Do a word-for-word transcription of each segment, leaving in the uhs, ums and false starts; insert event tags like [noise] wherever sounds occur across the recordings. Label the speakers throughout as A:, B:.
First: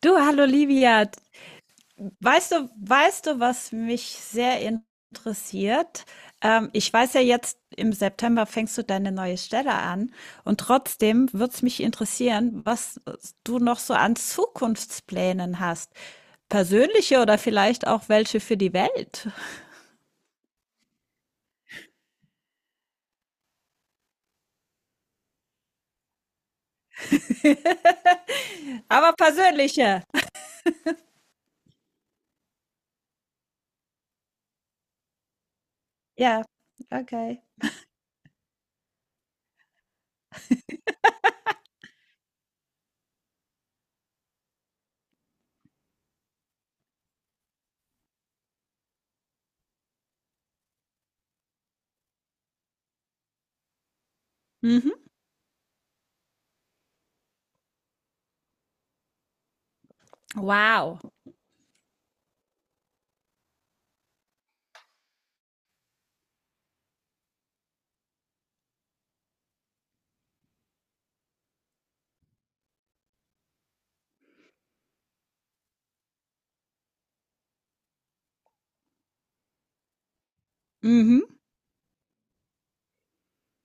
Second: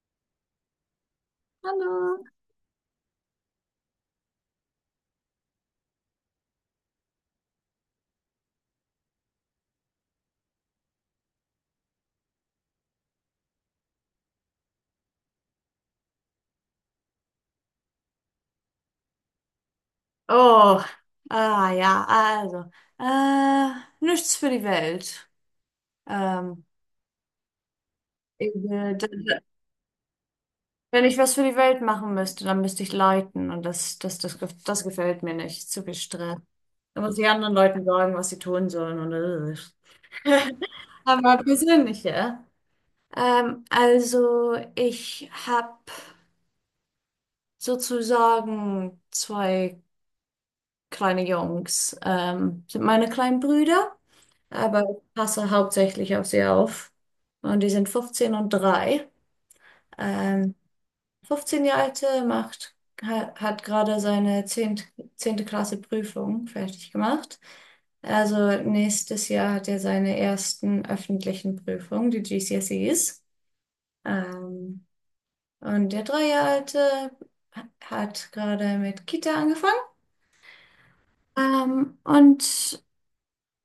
A: Du, hallo Livia.
B: Hallo.
A: Weißt du, weißt du, was mich sehr interessiert? Ähm, ich weiß ja jetzt, im September fängst du deine neue Stelle an und trotzdem würde es mich interessieren, was du noch so an Zukunftsplänen hast. Persönliche oder vielleicht auch welche für die Welt.
B: Oh, ah ja, also, äh, nichts für die Welt. Ähm, ich,
A: [laughs]
B: äh, d-
A: Aber
B: d-
A: persönliche.
B: Wenn ich was für die Welt machen müsste, dann müsste ich leiten und das, das, das, gef- das gefällt mir nicht. Zu viel Stress.
A: Ja,
B: Da muss ich
A: okay.
B: anderen Leuten sagen, was sie tun sollen und äh. [laughs] Aber persönliche. Ähm, also, ich habe sozusagen zwei kleine Jungs, ähm, sind meine kleinen Brüder. Aber
A: Mhm.
B: ich passe hauptsächlich auf sie auf. Und die sind fünfzehn und drei. Ähm,
A: Wow.
B: fünfzehn Jahre alte macht, ha- hat gerade seine zehnte zehnte Klasse Prüfung fertig gemacht. Also nächstes Jahr hat er seine ersten öffentlichen Prüfungen, die G C S Es. Ähm, und der drei Jahre alte hat gerade mit Kita angefangen.
A: Mhm.
B: Ähm, und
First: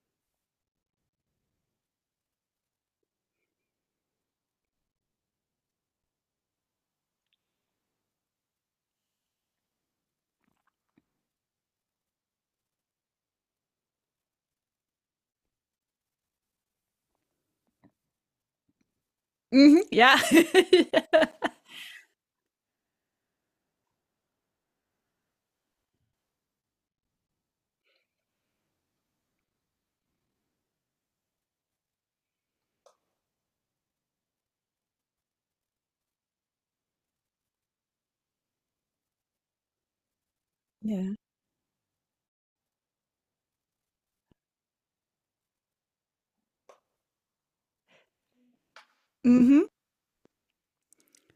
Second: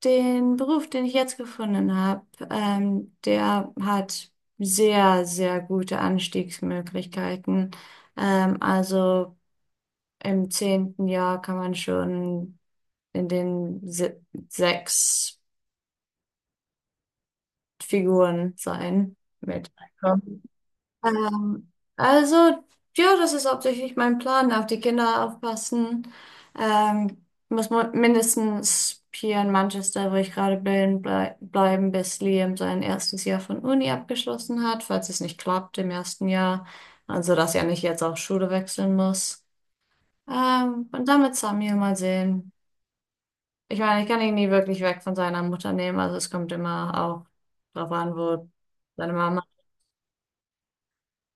B: Den Beruf, den ich jetzt gefunden habe, ähm, der hat sehr, sehr gute Anstiegsmöglichkeiten. Ähm, also Im zehnten Jahr kann man schon in den se sechs Figuren sein mit.
A: Mhm. Ja. [laughs]
B: Ähm, also, ja, das ist hauptsächlich mein Plan, auf die Kinder aufpassen. Ähm, muss man mindestens hier in Manchester, wo ich gerade bin, blei bleiben, bis Liam sein erstes Jahr von Uni abgeschlossen hat, falls es nicht klappt im ersten Jahr. Also, dass er nicht jetzt auch Schule wechseln muss. Ähm, und
A: Ja.
B: dann mit Samuel mal sehen. Ich meine, ich kann ihn nie wirklich weg von seiner Mutter nehmen, also es kommt immer auch drauf an, wo seine Mama.
A: Mhm.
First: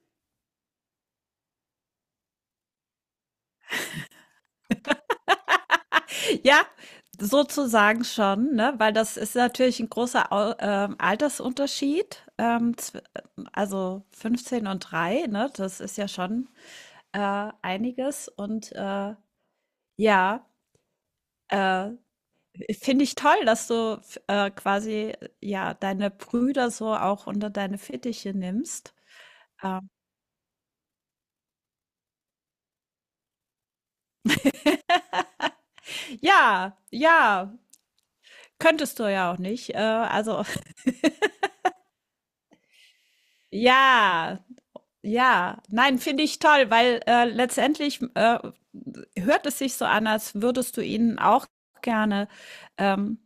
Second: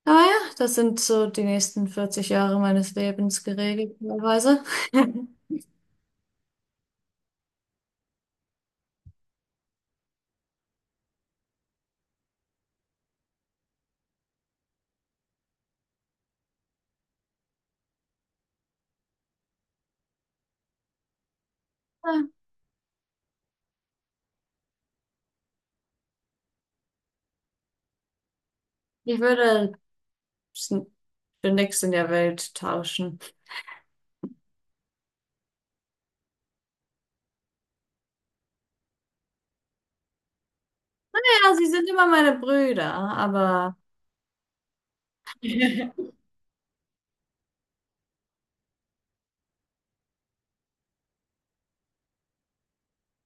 B: Aber ja, das sind so die nächsten vierzig Jahre meines Lebens geregelt, teilweise. [laughs]
A: Ja, sozusagen schon, ne? Weil das ist natürlich ein großer Au ähm, Altersunterschied. Ähm, zw- also fünfzehn und drei. Ne? Das ist ja schon äh, einiges. Und äh, ja, äh,
B: Ja,
A: finde ich toll, dass du f- äh, quasi ja deine Brüder so auch unter deine Fittiche nimmst.
B: ich würde
A: Ähm,
B: s- für nichts in der Welt tauschen.
A: ja, ja, könntest du ja auch nicht. Äh, also
B: Ja, sie sind immer meine Brüder,
A: [laughs]
B: aber
A: ja. Ja,
B: [laughs] ja,
A: nein, finde ich toll, weil, äh, letztendlich, äh, hört es sich so an, als würdest du ihnen auch gerne, ähm,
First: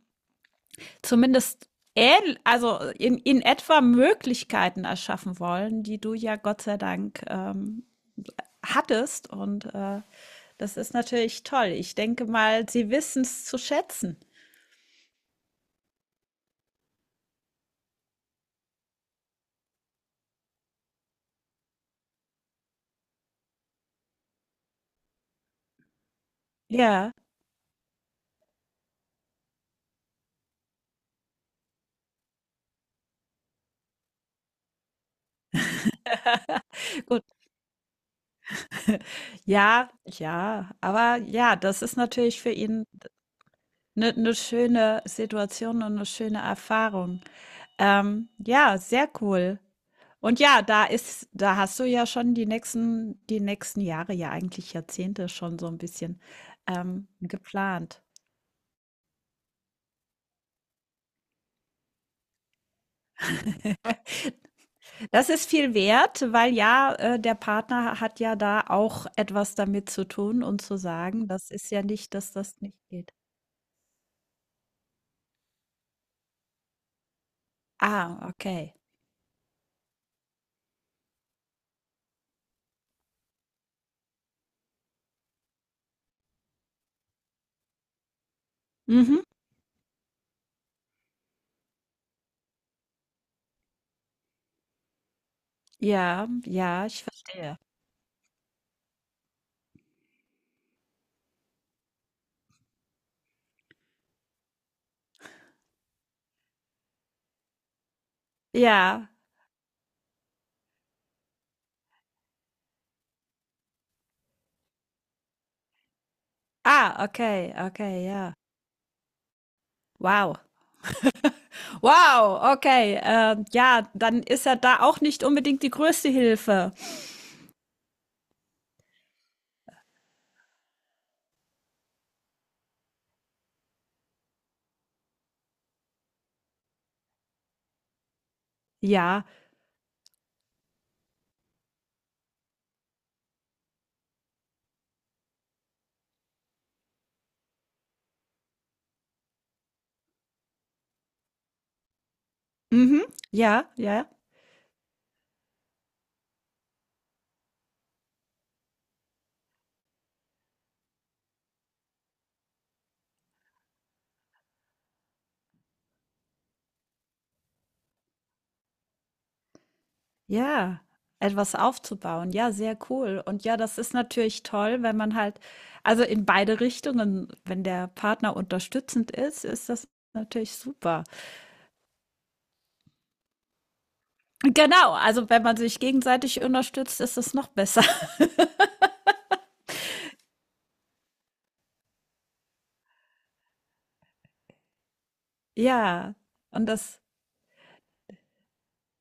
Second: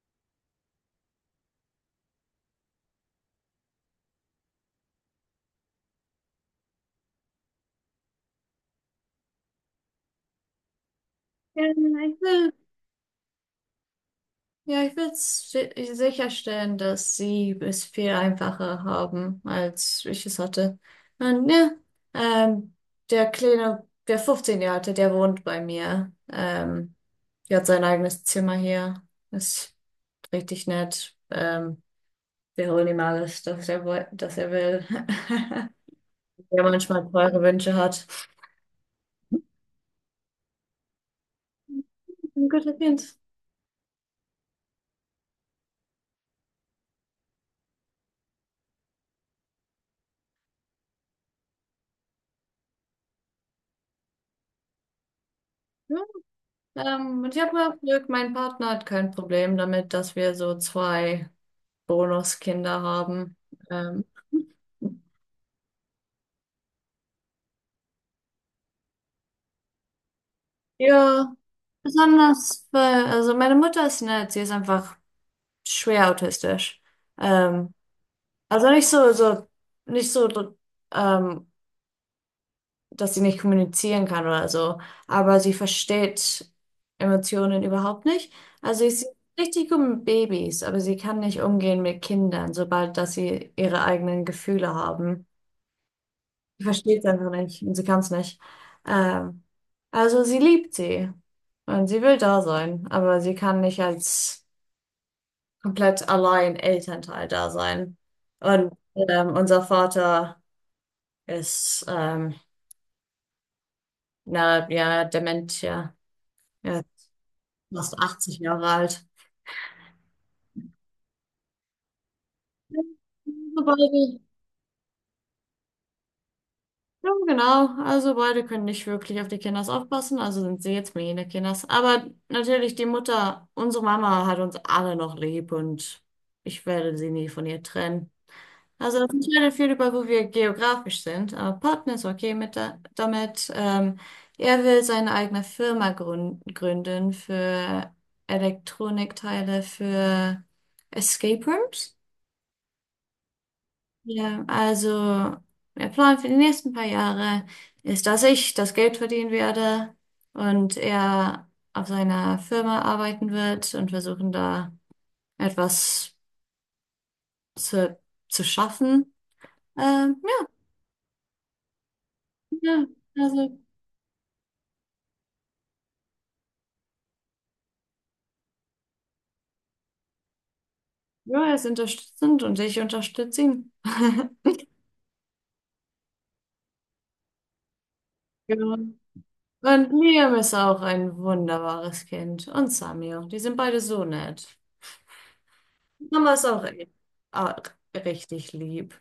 A: zumindest ähnl also in in etwa Möglichkeiten erschaffen wollen, die du ja Gott sei Dank, ähm, hattest und, äh, das ist natürlich toll. Ich
B: ich
A: denke
B: will,
A: mal, sie wissen es zu schätzen.
B: ja, ich will si- sicherstellen, dass sie es viel einfacher haben, als ich es hatte. Und ja, ähm, Der Kleine, der fünfzehn-Jährige, der wohnt bei mir. Ähm,
A: Ja,
B: der hat sein eigenes Zimmer hier. Das richtig nett. Ähm, wir holen ihm alles, das er, woll- das er will. [laughs] Der manchmal
A: gut.
B: teure Wünsche hat.
A: Ja, ja, aber ja, das ist
B: [laughs]
A: natürlich
B: Ein
A: für
B: guter
A: ihn
B: Kind.
A: eine schöne Situation und eine schöne Erfahrung. Ähm, ja, sehr cool. Und ja, da ist da hast du ja schon die nächsten die nächsten Jahre, ja eigentlich Jahrzehnte schon so ein
B: Ja,
A: bisschen, ähm,
B: ähm, und ich habe mal
A: geplant.
B: Glück, mein Partner hat kein Problem damit, dass wir so zwei Bonuskinder haben. Ähm,
A: [laughs]
B: [laughs]
A: Das ist viel wert, weil ja, äh, der Partner hat ja da auch etwas damit zu tun und zu sagen,
B: ja,
A: das ist ja nicht, dass das
B: besonders,
A: nicht
B: weil,
A: geht.
B: also meine Mutter ist nett, sie ist einfach schwer autistisch. Ähm,
A: Ah,
B: also
A: okay.
B: nicht so, so, nicht so, ähm, dass sie nicht kommunizieren kann oder so. Aber sie versteht Emotionen überhaupt nicht. Also sie ist
A: Mhm.
B: richtig gut mit Babys, aber sie kann nicht umgehen mit Kindern, sobald dass sie ihre eigenen Gefühle haben.
A: Ja,
B: Sie
A: ja,
B: versteht
A: ich
B: es einfach
A: verstehe.
B: nicht und sie kann es nicht. Ähm, also Sie liebt sie und sie will da sein, aber sie kann nicht als komplett allein Elternteil da sein. Und
A: Ja.
B: ähm, unser Vater ist ähm, na ja dement, ja. Er
A: Ah, okay,
B: fast
A: okay, ja.
B: achtzig Jahre alt.
A: Wow. Wow, okay. Äh,
B: Also
A: ja,
B: beide,
A: dann ist er da auch nicht unbedingt die größte Hilfe.
B: ja, genau. Also beide können nicht wirklich auf die Kinders aufpassen, also sind sie jetzt meine Kinders. Aber natürlich die Mutter, unsere Mama hat uns alle noch lieb und ich werde sie nie von ihr trennen. Also das
A: Ja,
B: entscheidet viel über, wo wir geografisch sind. Aber Partner ist okay mit da, damit. Ähm, er will seine eigene Firma grün- gründen für Elektronikteile für Escape Rooms.
A: mhm, ja, ja,
B: Ja, also der Plan für die nächsten paar Jahre ist, dass ich das Geld verdienen werde und er auf seiner Firma arbeiten wird und versuchen da etwas zu, zu schaffen. Ähm, ja,
A: ja. Etwas aufzubauen. Ja, sehr
B: ja,
A: cool. Und ja,
B: also
A: das ist natürlich toll, wenn man halt, also in beide Richtungen, wenn der Partner unterstützend ist, ist das natürlich super.
B: ja, er ist unterstützend und ich unterstütze ihn. [laughs]
A: Genau, also wenn man sich gegenseitig unterstützt, ist es noch besser. [laughs]
B: Genau. Und Liam ist auch ein wunderbares Kind und Samir, die sind beide so nett.
A: Ja,
B: Mama ist auch,
A: und das
B: auch richtig lieb.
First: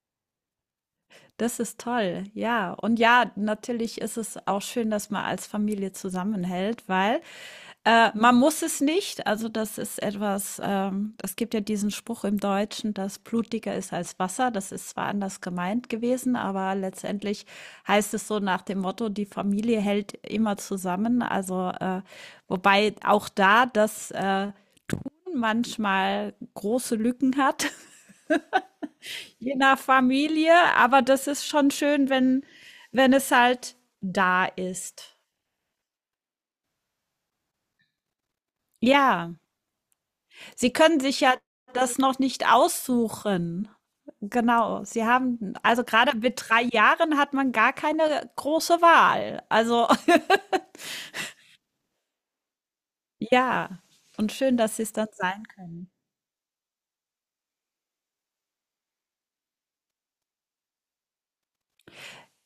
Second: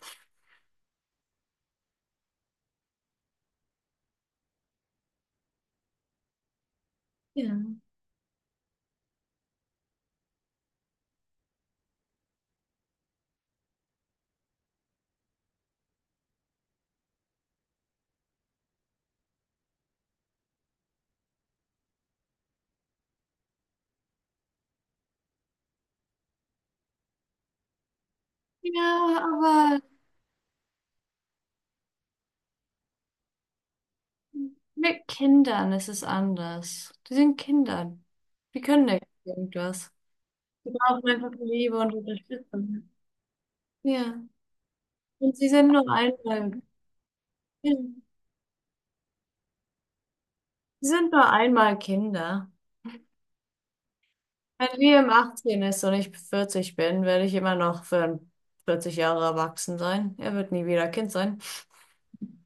A: Das ist toll, ja. Und ja, natürlich ist es auch schön, dass man als Familie zusammenhält, weil
B: Ja.
A: äh, man muss es nicht. Also das ist etwas, ähm, es gibt ja diesen Spruch im Deutschen, dass Blut dicker ist als Wasser. Das ist zwar anders gemeint gewesen, aber letztendlich heißt es so nach dem Motto, die Familie hält immer zusammen. Also äh, wobei auch da das äh, Tun manchmal große Lücken hat.
B: Ja,
A: Je nach
B: aber
A: Familie, aber das ist schon schön, wenn wenn es halt da
B: mit
A: ist.
B: Kindern ist es anders. Die sind Kinder. Die können nicht
A: Ja,
B: irgendwas. Die
A: sie können
B: brauchen
A: sich
B: einfach
A: ja
B: Liebe und
A: das noch nicht
B: Unterstützung.
A: aussuchen.
B: Ja.
A: Genau, sie
B: Und sie
A: haben
B: sind
A: also
B: nur
A: gerade mit
B: einmal,
A: drei Jahren hat man gar
B: ja.
A: keine große Wahl. Also, [laughs]
B: sie sind nur einmal Kinder.
A: ja, und schön, dass
B: Wenn
A: sie es
B: wir
A: dann
B: im
A: sein
B: achtzehn ist
A: können.
B: und ich vierzig bin, werde ich immer noch für vierzig Jahre erwachsen sein. Er wird nie wieder Kind sein.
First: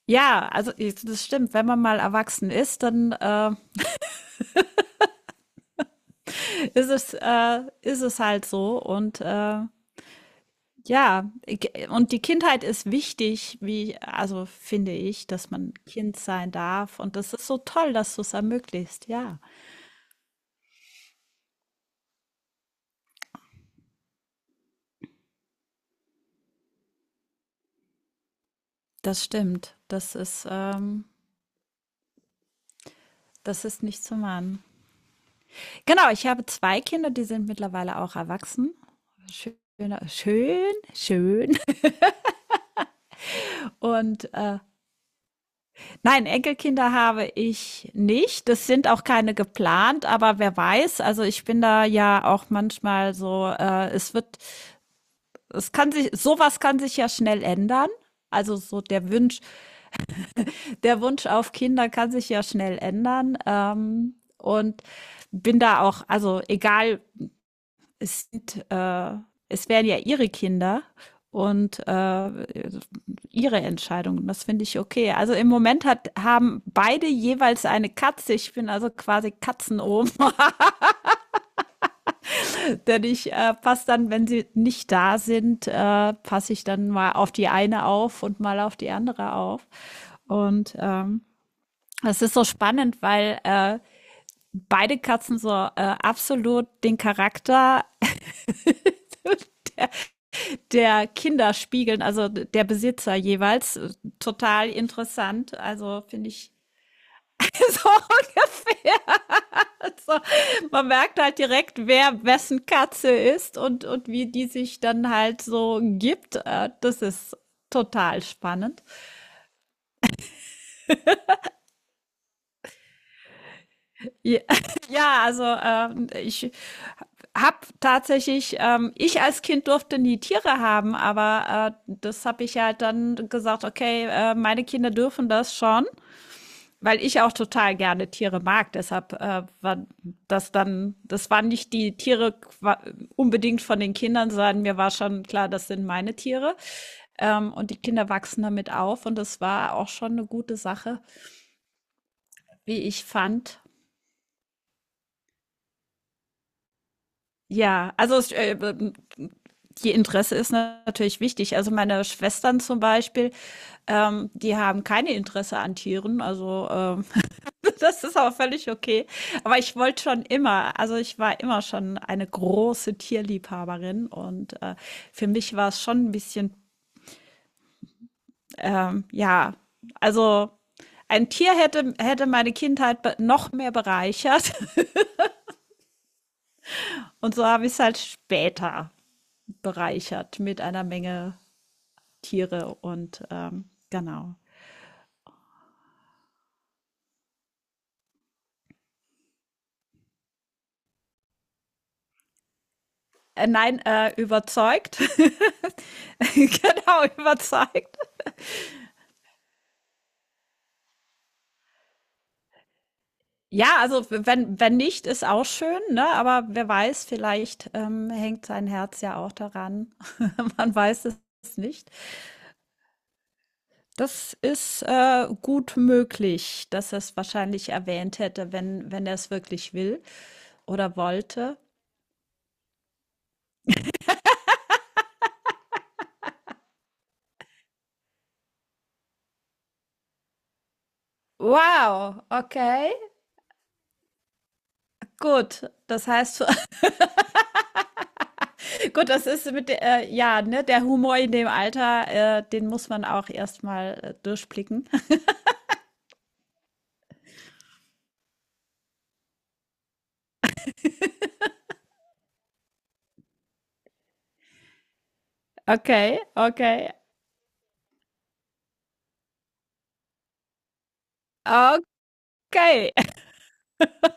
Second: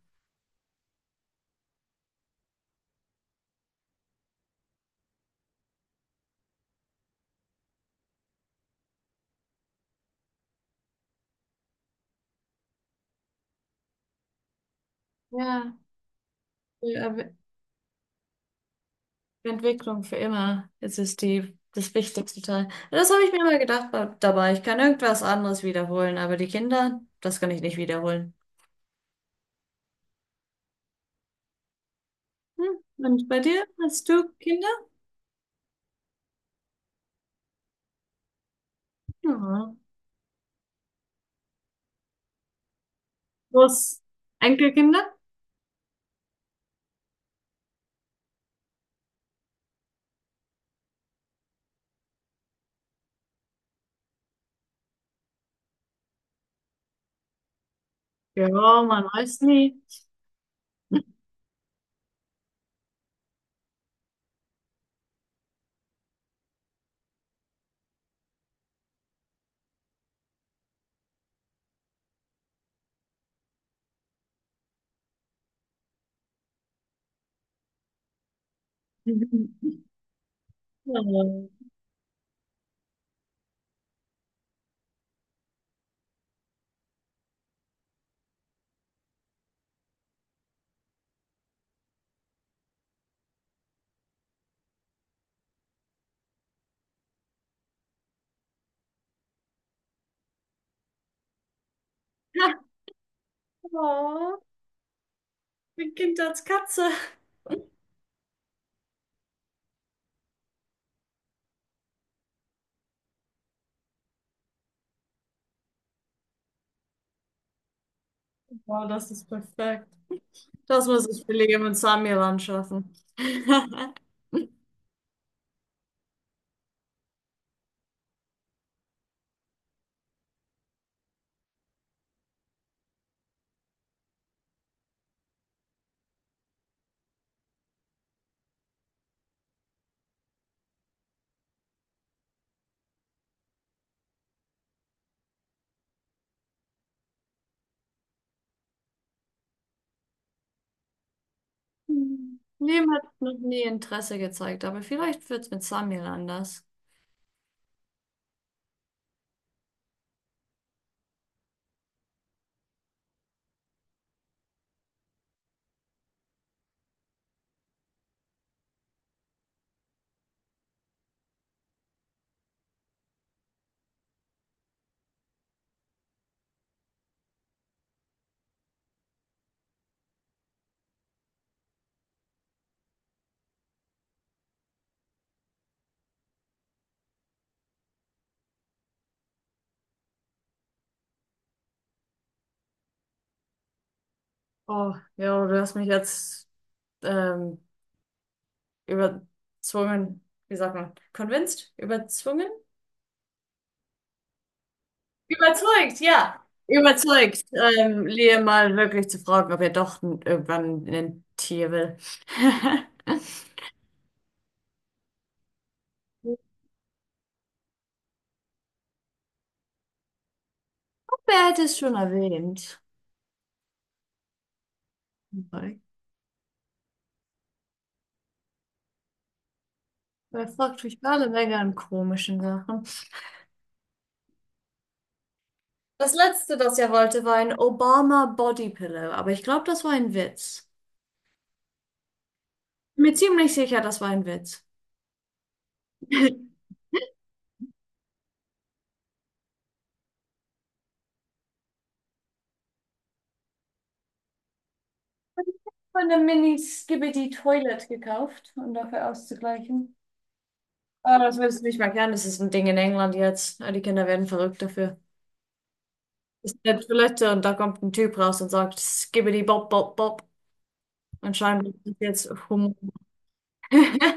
A: Ja, also i das stimmt, wenn man mal erwachsen ist, dann, äh, ist es äh, ist es halt so und, äh Ja, ich- und die Kindheit ist wichtig, wie, also finde ich, dass
B: Ja,
A: man Kind sein
B: die
A: darf. Und
B: Er-
A: das ist so toll, dass du es ermöglicht. Ja,
B: Entwicklung für immer. Es ist die, das wichtigste Teil. Das habe ich mir immer gedacht ba- dabei Ich kann irgendwas anderes wiederholen, aber die Kinder, das kann ich nicht wiederholen.
A: das stimmt. Das ist, ähm,
B: Hm. Und bei dir?
A: das ist nicht
B: Hast
A: zu
B: du
A: machen.
B: Kinder?
A: Genau, ich habe zwei Kinder, die sind mittlerweile auch erwachsen. Schön,
B: Ja.
A: schön, schön. [laughs]
B: Was?
A: Und äh,
B: Enkelkinder?
A: nein, Enkelkinder habe ich nicht. Das sind auch keine geplant, aber wer weiß. Also ich bin da ja auch manchmal so, äh, es wird es kann sich, sowas kann sich ja schnell ändern.
B: Ja,
A: Also so
B: man
A: der
B: weiß
A: Wunsch,
B: nie.
A: der Wunsch auf Kinder kann sich ja schnell ändern. Ähm, und bin da auch, also egal, es sind, äh, es wären ja ihre Kinder und äh, ihre Entscheidungen. Das finde ich okay. Also im Moment hat, haben beide jeweils eine Katze. Ich bin also quasi
B: [laughs]
A: Katzenohm.
B: Ja.
A: Denn ich äh, passe dann, wenn sie nicht da sind, äh, passe ich dann mal auf die eine auf und mal auf die andere auf. Und ähm, das ist so spannend, weil äh, beide Katzen so äh, absolut den Charakter der Kinder spiegeln, also der
B: [laughs]
A: Besitzer jeweils.
B: Oh,
A: Total interessant.
B: mein
A: Also
B: Kind
A: finde
B: als
A: ich
B: Katze.
A: [laughs] so So, man merkt halt direkt, wer wessen Katze ist und, und wie die sich dann halt so gibt. Äh, Das ist total spannend.
B: Wow, das ist perfekt. Das muss ich für Liam und Samuel anschaffen. [laughs]
A: Ja, [laughs] ja, also äh, ich habe tatsächlich, ähm, ich als Kind durfte nie Tiere haben, aber äh, das habe ich halt dann gesagt, okay, äh, meine Kinder dürfen das schon. Weil ich auch total gerne Tiere mag, deshalb äh, war das dann, das waren nicht die Tiere qua- unbedingt von den Kindern, sondern mir war schon klar, das sind meine Tiere. Ähm, und die Kinder wachsen damit auf und das war auch schon eine gute Sache, wie
B: Liam hat
A: ich
B: noch
A: fand.
B: nie Interesse gezeigt, aber vielleicht wird es mit Samuel anders.
A: Ja, also es, äh, die Interesse ist na- natürlich wichtig. Also meine Schwestern zum Beispiel, ähm, die haben keine Interesse an Tieren. Also ähm, Das ist aber völlig okay. Aber ich wollte schon immer, also ich war immer schon eine große Tierliebhaberin und äh, für mich war es schon ein bisschen, ähm, ja, also ein Tier hätte, hätte meine Kindheit be- noch mehr bereichert [laughs] und so habe ich es halt später bereichert mit einer Menge Tiere und ähm, genau.
B: Oh, ja, du hast mich jetzt ähm, überzwungen, wie sagt man, convinced? Überzwungen?
A: Äh, nein, äh, überzeugt. [laughs]
B: Überzeugt, ja.
A: Genau,
B: Überzeugt,
A: überzeugt.
B: ähm, Lea mal wirklich zu fragen, ob er doch n- irgendwann ein Tier will. [laughs]
A: Ja, also wenn wenn nicht, ist auch schön, ne? Aber wer weiß, vielleicht, ähm, hängt sein Herz ja auch daran. [laughs] Man weiß es
B: Wer hätte es
A: nicht.
B: schon erwähnt?
A: Das ist, äh, gut möglich, dass er es wahrscheinlich erwähnt hätte, wenn wenn er es wirklich will
B: Er fragt
A: oder
B: mich alle Menge
A: wollte.
B: an komischen Sachen. Das letzte, das er wollte, war ein Obama Body Pillow, aber ich glaube, das war ein Witz.
A: Wow, okay,
B: Mir ziemlich sicher, das war ein Witz.
A: gut. Das heißt
B: [laughs]
A: [laughs] gut, das ist mit der äh, ja, ne, der Humor in dem Alter, äh, den muss man auch erst mal, äh, durchblicken. [laughs]
B: Von der Mini Skibidi Toilet gekauft, um dafür auszugleichen. Ah, das willst du nicht mehr kennen. Das ist ein Ding in England jetzt. Ah, die Kinder werden verrückt dafür.
A: Okay,
B: Ist in der
A: okay.
B: Toilette und da kommt ein Typ raus und sagt, Skibbidi Bob, Bob, Bob. Anscheinend ist das jetzt Humor.
A: Okay.
B: [laughs]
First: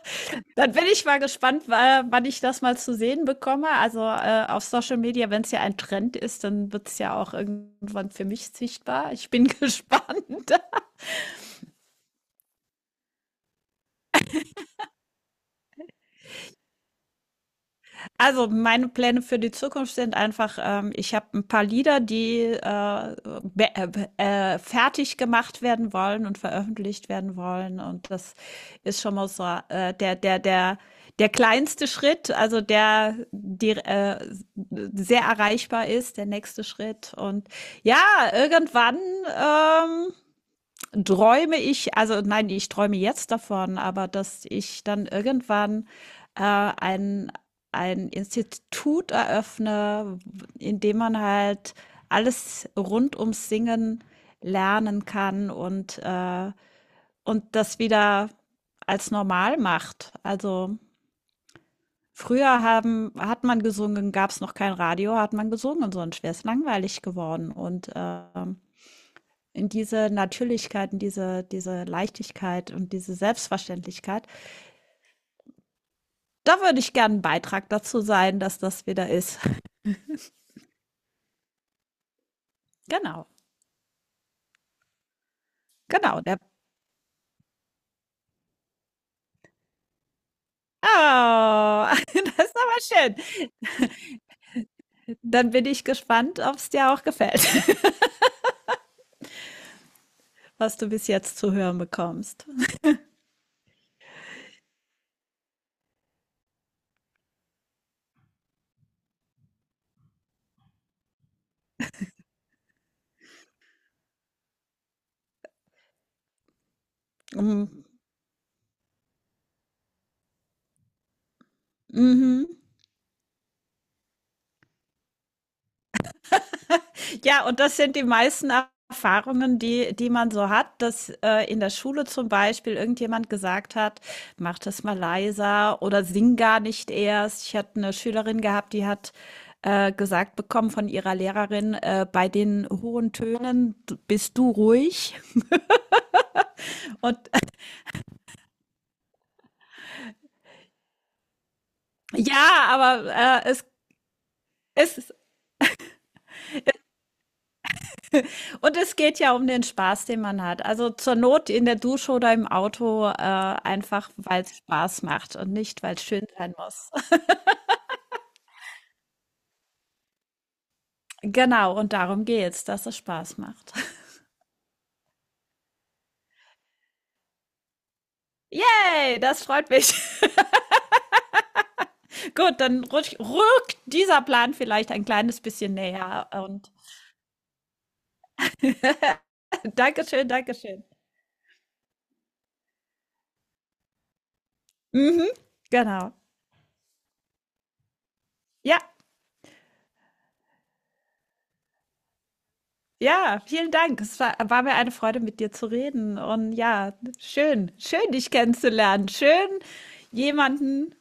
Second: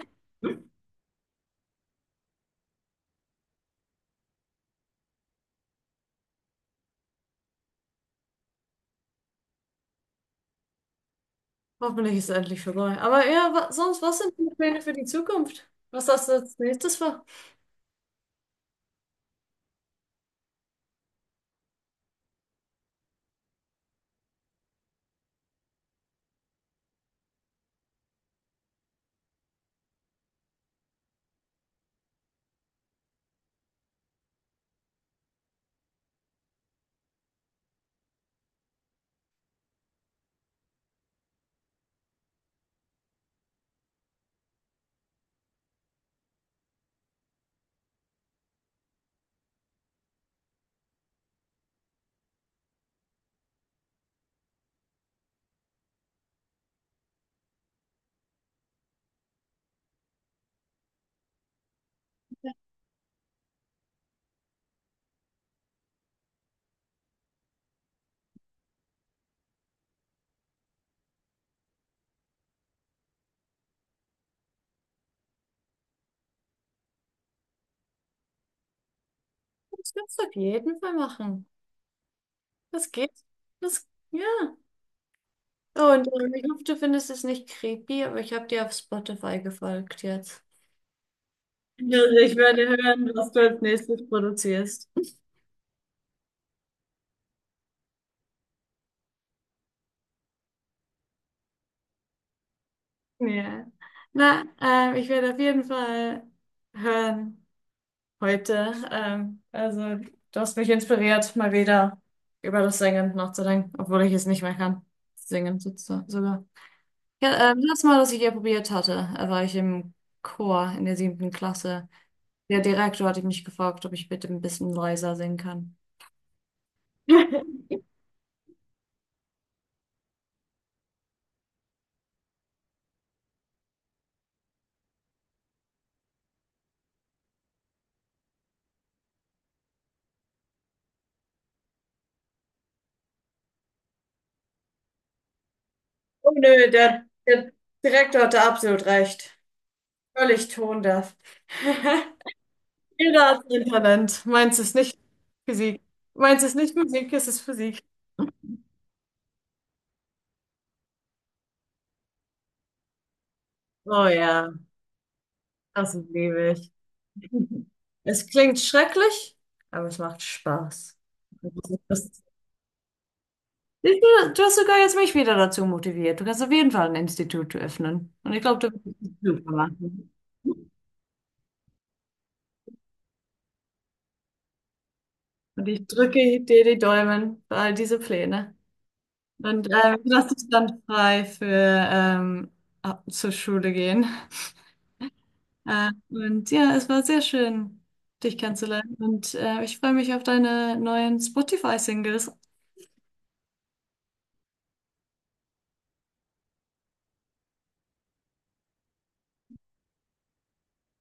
A: Dann bin ich mal gespannt, wa- wann ich das mal zu sehen bekomme. Also äh, auf Social Media, wenn es ja ein Trend ist, dann wird es ja auch irgendwann für mich sichtbar. Ich bin [laughs] gespannt.
B: Hoffentlich ist es endlich vorbei. Aber ja, wa sonst, was sind die Pläne für die Zukunft? Was hast du als nächstes vor?
A: Also meine Pläne für die Zukunft sind einfach, ähm, ich habe ein paar Lieder, die äh, be- äh, äh, fertig gemacht werden wollen und veröffentlicht werden wollen. Und das ist schon mal so äh, der, der, der, der kleinste Schritt, also der, die, äh, sehr erreichbar ist, der nächste Schritt. Und ja, irgendwann ähm, träume ich, also nein, ich träume jetzt davon, aber dass ich dann irgendwann äh, ein, ein Institut eröffne, in dem man halt alles rund ums Singen lernen kann und, äh, und das wieder als normal macht. Also früher haben, hat man gesungen, gab es noch kein Radio, hat man gesungen, sonst wäre es langweilig geworden. Und ähm, in diese Natürlichkeit, in diese, diese Leichtigkeit und diese Selbstverständlichkeit. Da würde ich gerne einen Beitrag dazu sein, dass das wieder ist. [laughs]
B: Das kannst du auf jeden Fall machen. Das geht.
A: Genau,
B: Das, ja. Und
A: genau.
B: ähm,
A: Der
B: ich hoffe, du findest es nicht creepy, aber ich habe dir auf Spotify gefolgt jetzt.
A: Oh, [laughs]
B: Also ich
A: das ist
B: werde hören,
A: aber
B: was du
A: schön.
B: als nächstes produzierst.
A: Dann bin ich gespannt, ob es dir auch gefällt, [laughs] was du bis jetzt zu hören bekommst.
B: Ja. Na, ähm, ich werde auf jeden Fall hören heute. Ähm, also, du hast mich inspiriert, mal wieder über das Singen nachzudenken, obwohl ich es nicht mehr kann. Singen sozusagen sogar. Ja, ähm, das
A: Mhm.
B: Mal, was ich hier probiert hatte, äh, war ich im Chor in der siebten Klasse.
A: Mhm.
B: Der Direktor hatte mich gefragt, ob ich bitte ein bisschen leiser singen kann.
A: Ja, und
B: [laughs]
A: das sind die meisten Erfahrungen, die, die man so hat, dass äh, in der Schule zum Beispiel irgendjemand gesagt hat, mach das mal leiser oder sing gar nicht erst. Ich hatte eine Schülerin gehabt, die hat äh, gesagt bekommen von ihrer Lehrerin, äh, bei den hohen Tönen bist du ruhig.
B: Oh nö, der,
A: Und
B: der Direktor hatte absolut recht. Völlig tondeaf.
A: [laughs] ja,
B: [laughs] Jeder hat
A: aber äh,
B: sein
A: es
B: Talent. [laughs] Meins ist nicht
A: es,
B: Physik. Meins ist nicht Musik, es ist Physik.
A: und es geht ja um den Spaß, den man hat. Also zur Not in der Dusche oder im Auto äh,
B: Oh
A: einfach, weil
B: ja,
A: es Spaß macht und nicht,
B: das
A: weil es schön
B: liebe
A: sein
B: ich.
A: muss.
B: Es klingt schrecklich, aber es macht Spaß.
A: Genau, und
B: Das,
A: darum geht's, dass es Spaß macht.
B: ich,
A: [laughs]
B: du Du hast sogar jetzt mich wieder dazu motiviert. Du kannst auf jeden Fall ein Institut öffnen. Und ich glaube, du wirst es
A: Yay, das
B: super
A: freut mich.
B: machen.
A: [laughs] Gut, dann rutsch, rückt dieser Plan vielleicht ein kleines
B: Und
A: bisschen
B: ich
A: näher
B: drücke dir
A: und
B: die Daumen für all diese Pläne. Und
A: [laughs]
B: äh,
A: Dankeschön,
B: das ist dann
A: Dankeschön.
B: frei für ähm, ab- zur Schule gehen.
A: Mhm,
B: Äh,
A: genau.
B: und ja, es war sehr schön, dich
A: Ja,
B: kennenzulernen. Und äh, ich freue mich auf deine neuen Spotify-Singles.
A: ja, vielen Dank. Es war, war mir eine Freude, mit dir zu reden. Und ja, schön, schön, dich kennenzulernen. Schön, jemanden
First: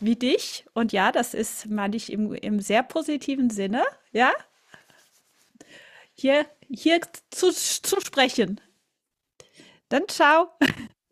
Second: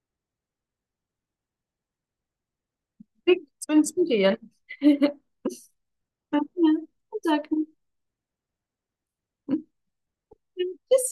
A: wie dich. Und ja, das ist, meine ich, im, im sehr
B: Wie-
A: positiven Sinne,
B: Schönes
A: ja,
B: Video. [laughs] Ja,
A: hier, hier zu,
B: danke.
A: zu sprechen. Dann ciao.
B: Tschüss. [laughs]